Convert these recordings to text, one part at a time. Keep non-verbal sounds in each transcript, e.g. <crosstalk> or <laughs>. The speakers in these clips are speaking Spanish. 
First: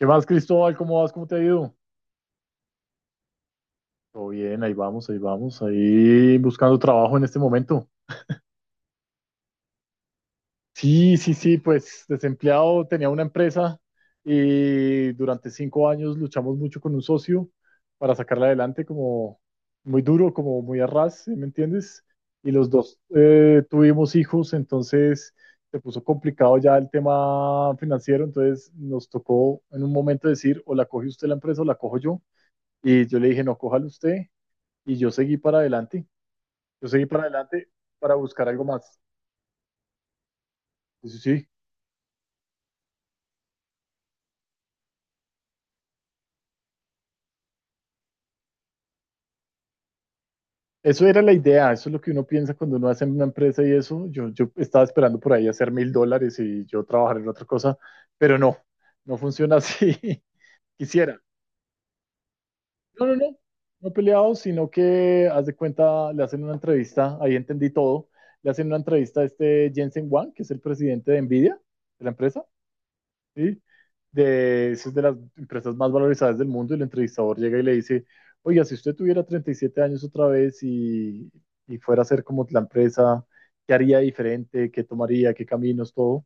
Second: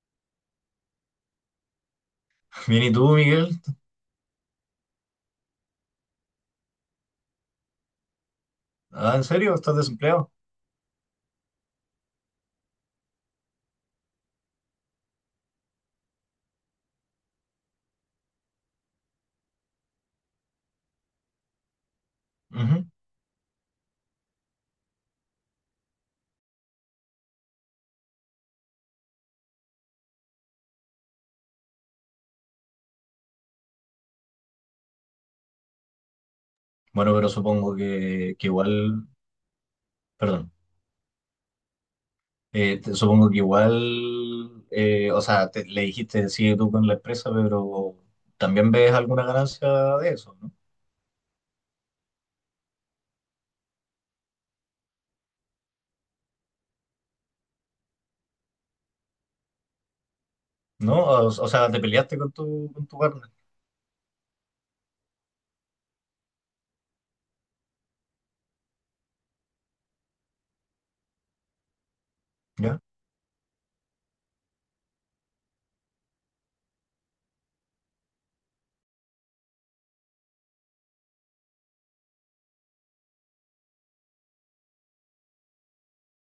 ¿Qué más, Cristóbal? ¿Cómo vas? ¿Cómo te ha ido? Bien, ¿y tú, Miguel? Todo bien, ahí vamos, ahí vamos, ahí buscando trabajo en este momento. Ah, ¿en serio? ¿Estás desempleado? Sí, sí, sí, pues desempleado, tenía una empresa y durante 5 años luchamos mucho con un socio para sacarla adelante como muy duro, como muy a ras, ¿sí? ¿Me entiendes? Y los Ujú. dos tuvimos hijos, entonces se puso complicado ya el tema financiero, entonces nos tocó en un momento decir, o la coge usted la empresa o la cojo yo. Y yo le dije, no, cójala usted. Y yo seguí para adelante, yo seguí Bueno, para pero adelante supongo para que buscar algo más. igual, perdón. Eso sí, Supongo que igual, o sea, le dijiste, sigue tú con la empresa, pero también ves alguna ganancia de eso, ¿no? eso era la idea, eso es lo que uno piensa cuando uno hace una empresa y eso. Yo estaba esperando por ahí hacer $1,000 y yo trabajar en otra cosa, pero no, no funciona así. <laughs> ¿No? Quisiera. O sea, te peleaste con tu No, no, partner, no, no peleado, sino que, haz de cuenta, le hacen una entrevista, ahí entendí todo, le hacen una entrevista a este Jensen Huang, que es el presidente de Nvidia, de la empresa, ¿ya? ¿sí? De, es de las empresas más valorizadas del mundo y el entrevistador llega y le dice, oiga, si usted tuviera 37 años otra vez y fuera a ser como la empresa, ¿qué haría diferente? ¿Qué tomaría? ¿Qué caminos? Todo.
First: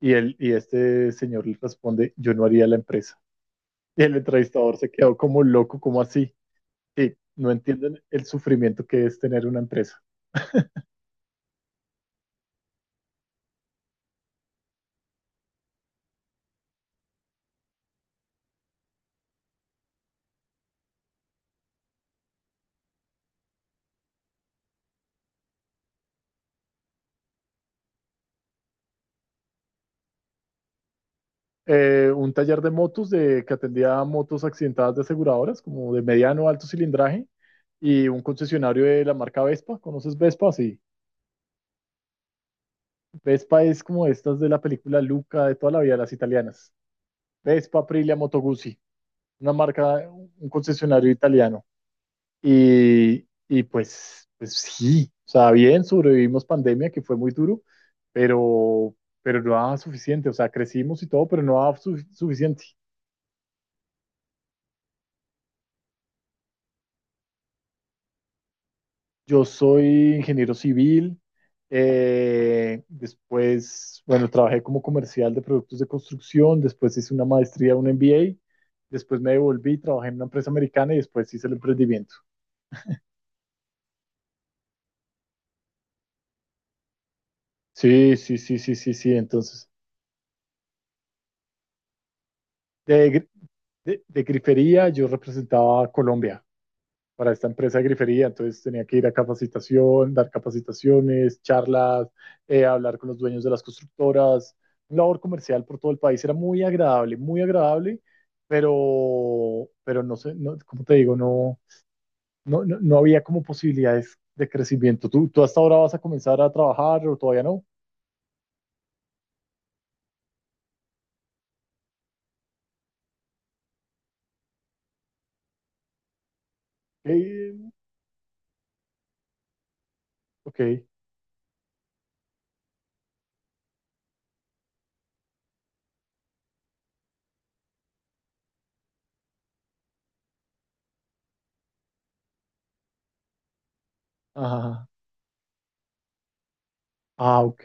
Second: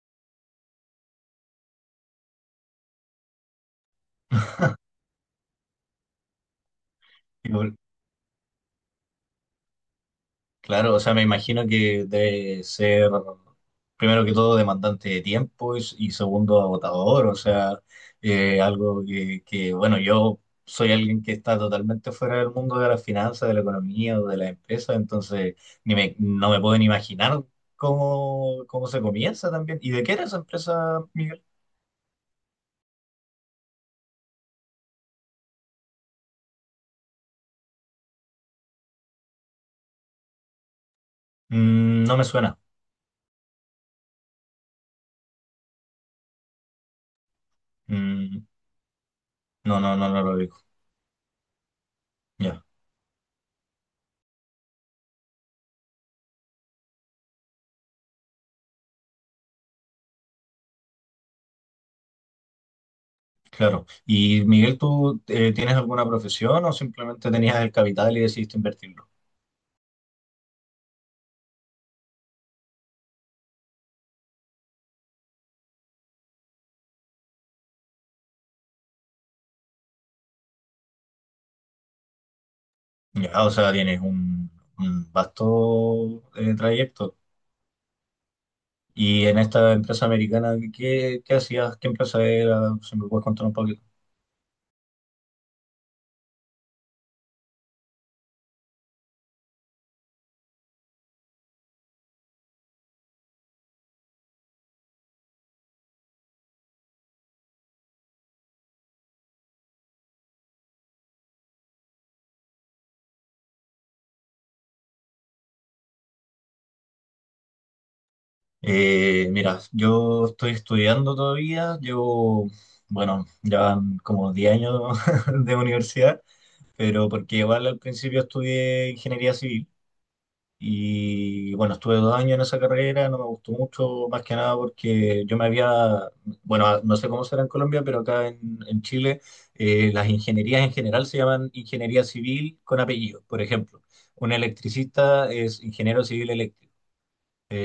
Y este señor le responde, yo no haría la empresa. Y el entrevistador se quedó como loco, como así. Sí, no entienden el sufrimiento que es tener una empresa. Claro, o sea, me imagino que debe ser, primero que todo, demandante de tiempo y segundo, agotador, o sea, algo que, bueno, yo soy alguien que está totalmente fuera del mundo de las finanzas, de la economía o de la empresa, entonces ni me, no me puedo ni imaginar cómo se comienza también. ¿Y de qué era esa empresa, Miguel? Un taller de motos de, que atendía a motos accidentadas de aseguradoras, como de mediano alto cilindraje, y un concesionario de la marca Vespa. ¿Conoces Vespa? Sí. Mm, no me suena. Vespa es como estas de la película Luca de toda la vida, las italianas. Vespa, Aprilia, Moto Mm, Guzzi, una no, no, no, marca, no lo un digo. concesionario italiano. Ya. Y pues, sí, o sea, bien, sobrevivimos pandemia, que fue muy duro, pero, pero no daba suficiente, o sea, crecimos y todo, pero no daba suficiente. Claro. Y Miguel, ¿tú tienes alguna profesión o simplemente tenías el capital y decidiste invertirlo? Yo soy ingeniero civil. Después, bueno, trabajé como comercial de productos de construcción. Después hice una maestría, un MBA. Después me devolví, trabajé en una empresa americana y después hice el emprendimiento. Ya, o sea, tienes un vasto trayecto. Sí, sí, sí, sí, sí, sí. Y en Entonces, esta empresa americana, ¿qué hacías? ¿Qué empresa era? Si me de, puedes gri- contar un poquito. de grifería yo representaba a Colombia para esta empresa de grifería, entonces tenía que ir a capacitación, dar capacitaciones, charlas, hablar con los dueños de las constructoras, labor comercial por todo el país, era muy agradable, pero, no sé, no, como te digo, no, no, no, no había como posibilidades de crecimiento. ¿Tú, tú hasta ahora vas a comenzar a trabajar o todavía no? Mira, yo estoy estudiando todavía, llevo, bueno, ya van como 10 años <laughs> de universidad, pero porque Eh, igual al principio estudié ingeniería civil. ok, Y bueno, estuve 2 años en esa carrera, no me gustó mucho, más que nada porque yo me había, bueno, ah, no sé cómo será en Colombia, pero acá en Chile las ingenierías en general se llaman ingeniería civil con apellido. Por ejemplo, un ajá, electricista es ingeniero civil eléctrico. ah, ok,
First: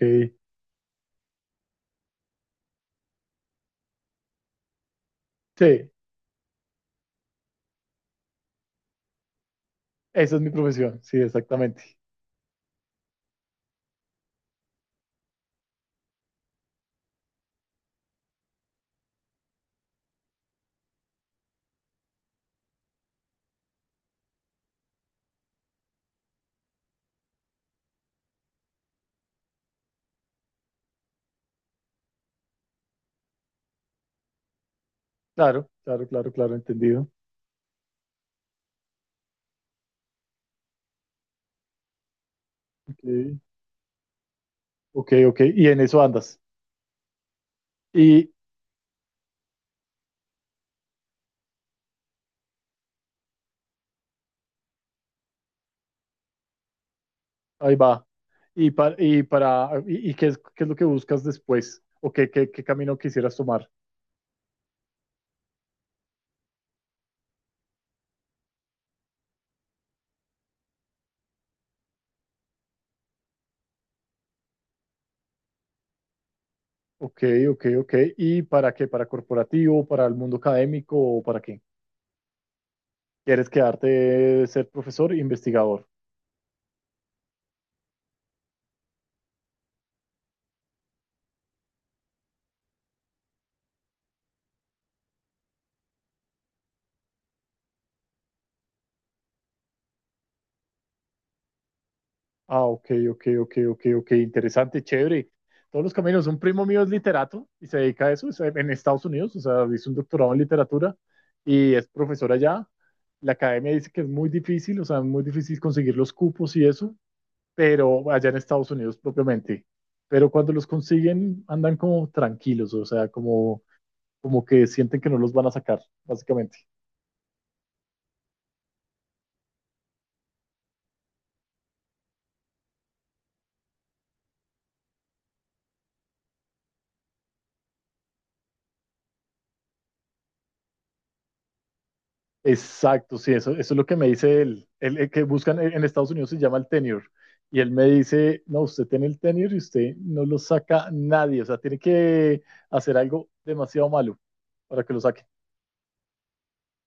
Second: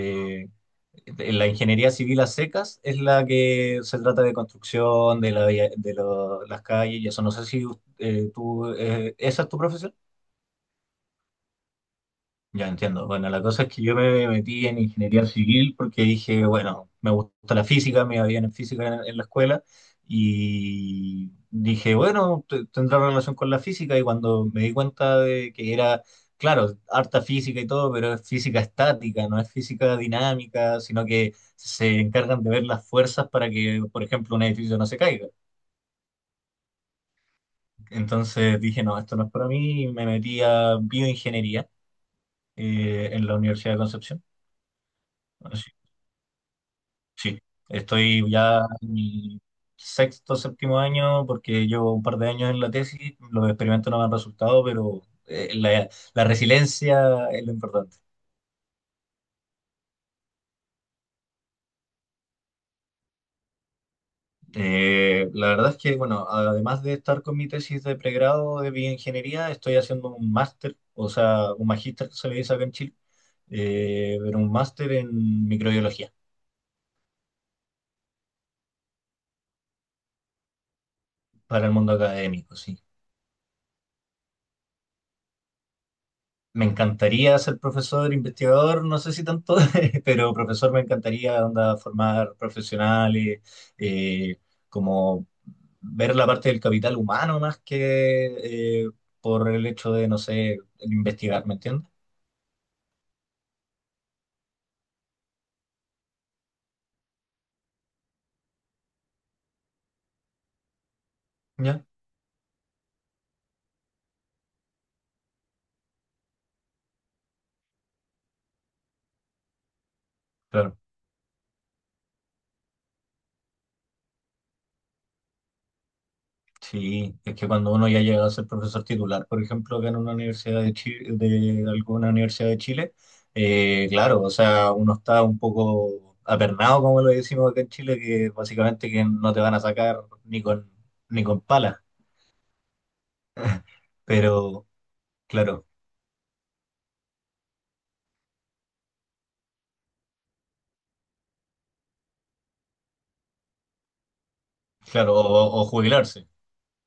La ingeniería civil a secas es la que se trata de construcción de la vía- sí, de lo- las calles y eso. No sé si tú, ¿esa es tu profesión? esa es mi profesión, sí, exactamente. Ya entiendo. Bueno, la cosa es que yo me metí en ingeniería civil porque dije, bueno, me gusta la física, me iba bien en física en la escuela y dije, bueno, tendrá relación con la física y cuando me di cuenta de que era, claro, harta física y todo, pero es física estática, no es física dinámica, sino que se encargan de ver las fuerzas para que, por ejemplo, un edificio no se caiga. Claro, claro, claro, claro, entendido. Entonces dije, no, esto no es para mí y me metí a bioingeniería Ok. En la Universidad de Concepción. Ok, ok, Bueno, y en eso andas. sí, estoy Y ya en mi sexto, séptimo año, porque llevo un par de años en la tesis, los experimentos no me han resultado, pero la resiliencia es lo ahí importante. va. Y para y qué es lo que buscas después? ¿O qué, qué, qué camino quisieras tomar? La verdad es que, bueno, además de estar con mi tesis de pregrado de bioingeniería, estoy haciendo un máster, o sea, un magíster que se le dice acá en Chile, pero un máster en microbiología Ok, ok, ok. ¿Y para qué? ¿Para corporativo, para el mundo académico o para qué? para el mundo académico, sí. ¿Quieres quedarte ser profesor e investigador? Me encantaría ser profesor, investigador, no sé si tanto, <laughs> pero profesor me encantaría onda, formar profesionales, eh, como ver la parte del capital humano más que por el hecho de, no sé, investigar, ¿me entiendes? Ah, ok, ok, ok, ok, ok, interesante, chévere. Todos los caminos. Un primo mío es literato y se dedica a eso, es en Estados Unidos, o sea, hizo un doctorado en literatura y ¿Ya? es profesor allá. La academia dice que es muy difícil, o sea, muy difícil conseguir los cupos y eso, pero allá en Estados Unidos propiamente. Pero cuando los Claro. consiguen, andan como tranquilos, o sea, como, como que sienten que no los van a sacar, básicamente. Sí, es que cuando uno ya llega a ser profesor titular, por ejemplo, que en una universidad de Chile, de alguna universidad de Chile, claro, o sea, uno está un poco apernado, como lo decimos acá en Chile, que básicamente que no te van a sacar ni con pala, Exacto, sí, eso es lo que me dice él. pero Él el que buscan claro, en Estados Unidos se llama el tenure. Y él me dice, no, usted tiene el tenure y usted no lo saca nadie. O sea, tiene que hacer algo demasiado malo para que lo claro, saque. o jubilarse.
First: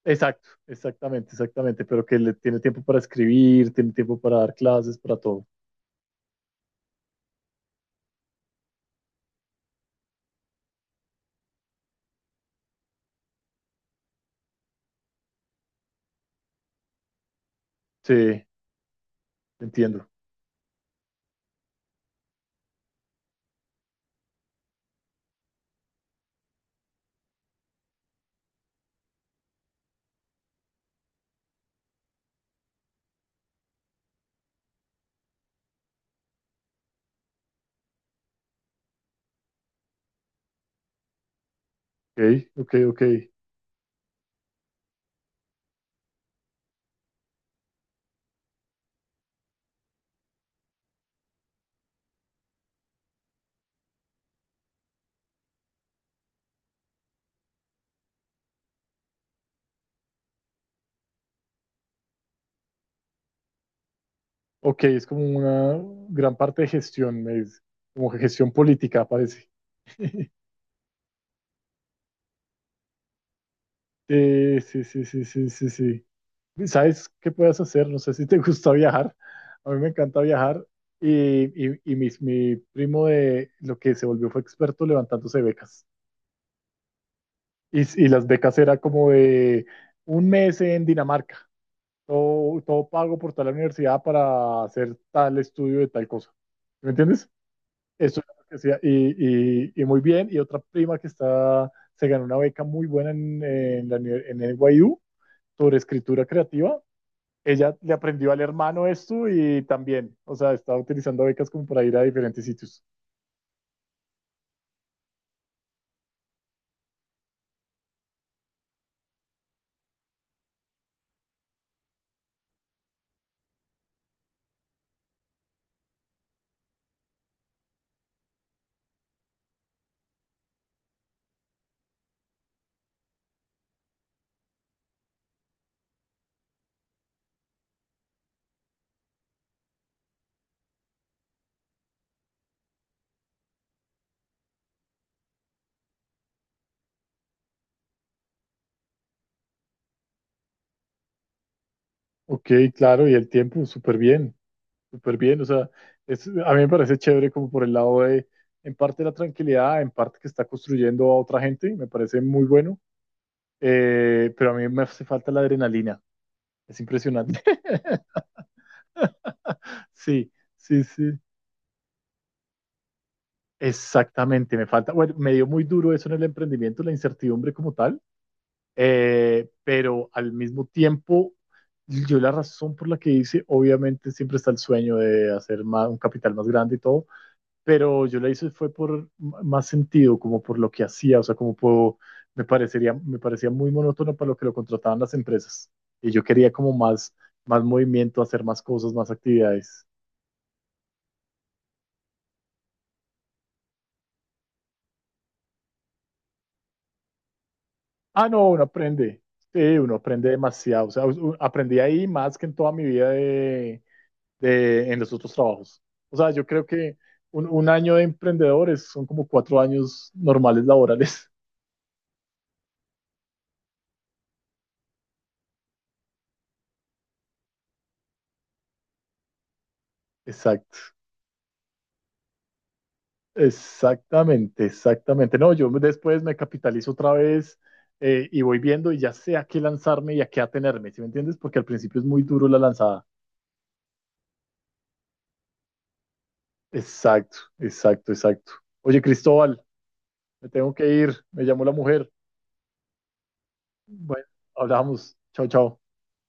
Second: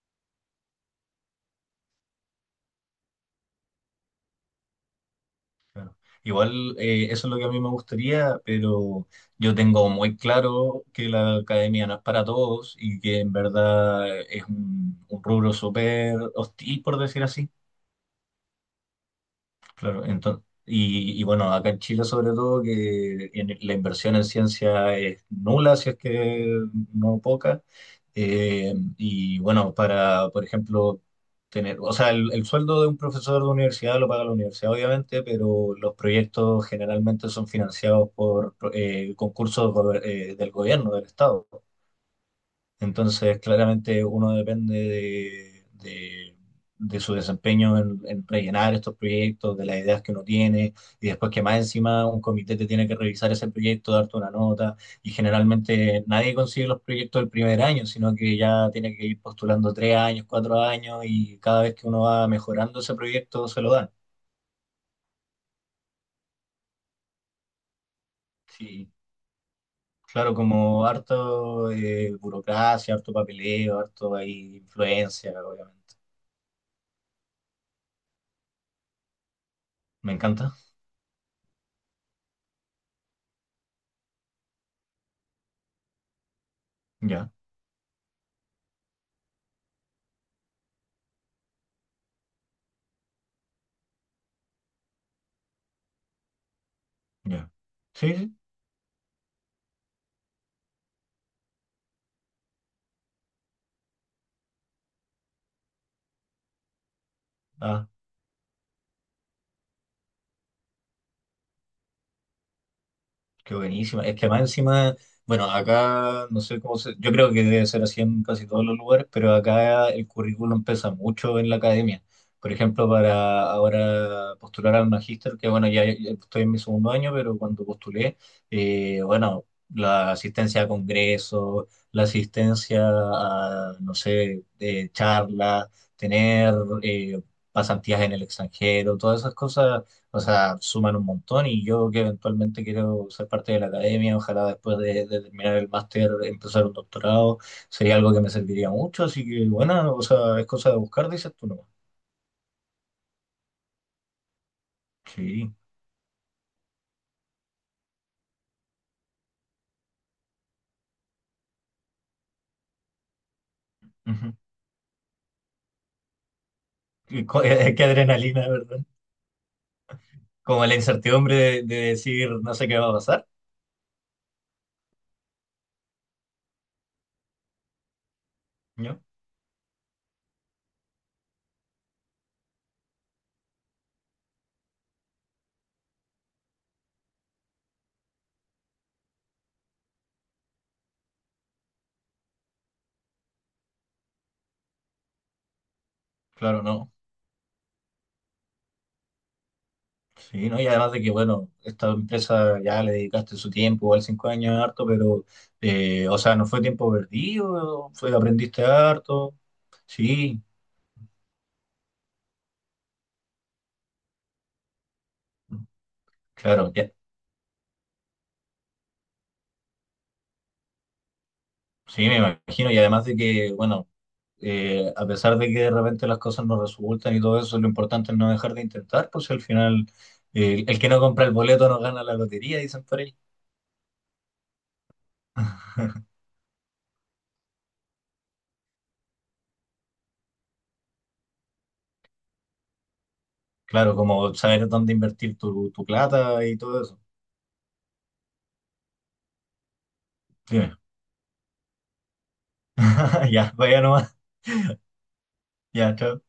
Exacto, exactamente, exactamente. Pero que le tiene tiempo para escribir, tiene tiempo para dar clases, para todo. Claro. Igual eso es lo que a mí me gustaría, pero yo tengo muy claro que la academia no es para todos y que en verdad es un rubro súper hostil, por decir así. Sí, Claro, entiendo. entonces, y bueno, acá en Chile sobre todo que la inversión en ciencia es nula, si es que no poca. Y bueno, para, por ejemplo, tener, o sea, el sueldo de un profesor de universidad lo paga la universidad, obviamente, pero los proyectos generalmente son financiados por concursos del gobierno, del Estado. Ok, ok, ok. Entonces, claramente uno depende de su desempeño en, rellenar estos proyectos, de las ideas que uno tiene, y después que más encima un comité te tiene que revisar ese proyecto, darte una nota, y generalmente nadie consigue los proyectos el primer año, sino que ya tiene que ir postulando 3 años, 4 años, y cada vez que uno va mejorando ese proyecto se lo dan. Ok, es como una gran parte de gestión, me dice. Como gestión Sí, política, parece. claro, <laughs> como harto burocracia, harto papeleo, harto ahí Sí, sí, sí, sí, influencia, sí, sí, obviamente. sí. ¿Sabes qué puedes hacer? No sé si te <laughs> gusta viajar. A mí me Me encanta encanta, viajar y mi primo de lo que se volvió fue experto levantándose becas. ya. Y las becas era como de un mes en Dinamarca, todo, todo pago por tal universidad para hacer tal estudio de tal cosa. ¿Me entiendes? Ya. Sí, Eso es sí. lo que hacía. Y muy bien. Y otra prima que está, se ganó una beca muy buena en, en NYU sobre escritura creativa ella Ah, le aprendió al hermano esto y también, o sea, estaba utilizando becas como para ir a diferentes sitios. qué buenísima. Es que más encima, bueno, acá no sé cómo se, yo creo que debe ser así en casi todos los lugares, pero acá el currículum pesa mucho en la academia. Por ejemplo, para ahora postular al magíster, que bueno, ya estoy en mi segundo año, pero cuando postulé, bueno, la asistencia a congresos, la asistencia a, no sé, charlas, tener eh, pasantías en el extranjero, todas esas cosas. O sea, suman un montón y yo que eventualmente quiero ser parte de la academia, ojalá después de terminar el máster empezar un doctorado, sería algo que me serviría mucho, así que bueno, o sea, es cosa de buscar, dices tú, ¿no? Ok, claro, y el tiempo, súper bien, o Sí. sea, es, a mí me parece chévere como por el lado de, en parte la tranquilidad, en parte que está construyendo a otra gente, me parece muy bueno, Ujú. Pero a mí me hace falta la adrenalina, es Y impresionante. cu- <laughs> Qué <laughs> adrenalina, ¿verdad? Sí, Como la sí, sí, incertidumbre de decir no sé qué va a pasar, exactamente, me falta, bueno, me dio muy duro eso en el emprendimiento, la incertidumbre como tal. ¿no? Pero al mismo tiempo, yo la razón por la que hice, obviamente siempre está el sueño de hacer más, un capital más grande y todo, pero yo la hice fue por más sentido, como por lo que hacía, o sea, como puedo, me parecería, me parecía muy monótono para lo que lo contrataban las empresas. Y yo quería Claro, como no. más, más movimiento, hacer más cosas, más actividades. Sí, ¿no? Y además de que, bueno, esta empresa ya le dedicaste su tiempo, igual 5 años es harto, pero, o sea, no fue tiempo perdido, fue, Ah, no, uno aprendiste aprende. harto, Sí, uno aprende sí. demasiado. O sea, aprendí ahí más que en toda mi vida de, en los otros trabajos. O sea, yo creo Claro, que un año de emprendedores son como 4 años normales laborales. sí, me imagino. Y además de que, bueno, a pesar de que de repente las cosas no resultan y todo eso, lo importante es no dejar de intentar, pues si al final <laughs> Exacto, el que no compra el boleto no gana la lotería, dicen por ahí. exactamente, exactamente. No, yo <laughs> después me capitalizo otra vez y voy viendo y ya sé a qué lanzarme y a qué atenerme, ¿sí me entiendes? Porque al principio es muy duro la lanzada. Claro, como saber dónde invertir tu plata y todo eso. Exacto, exacto, exacto. Oye, Cristóbal, me tengo Dime. que ir, me llamó la mujer. <laughs> Ya, vaya nomás. Bueno, hablamos. Chao, chao. Ya, chao.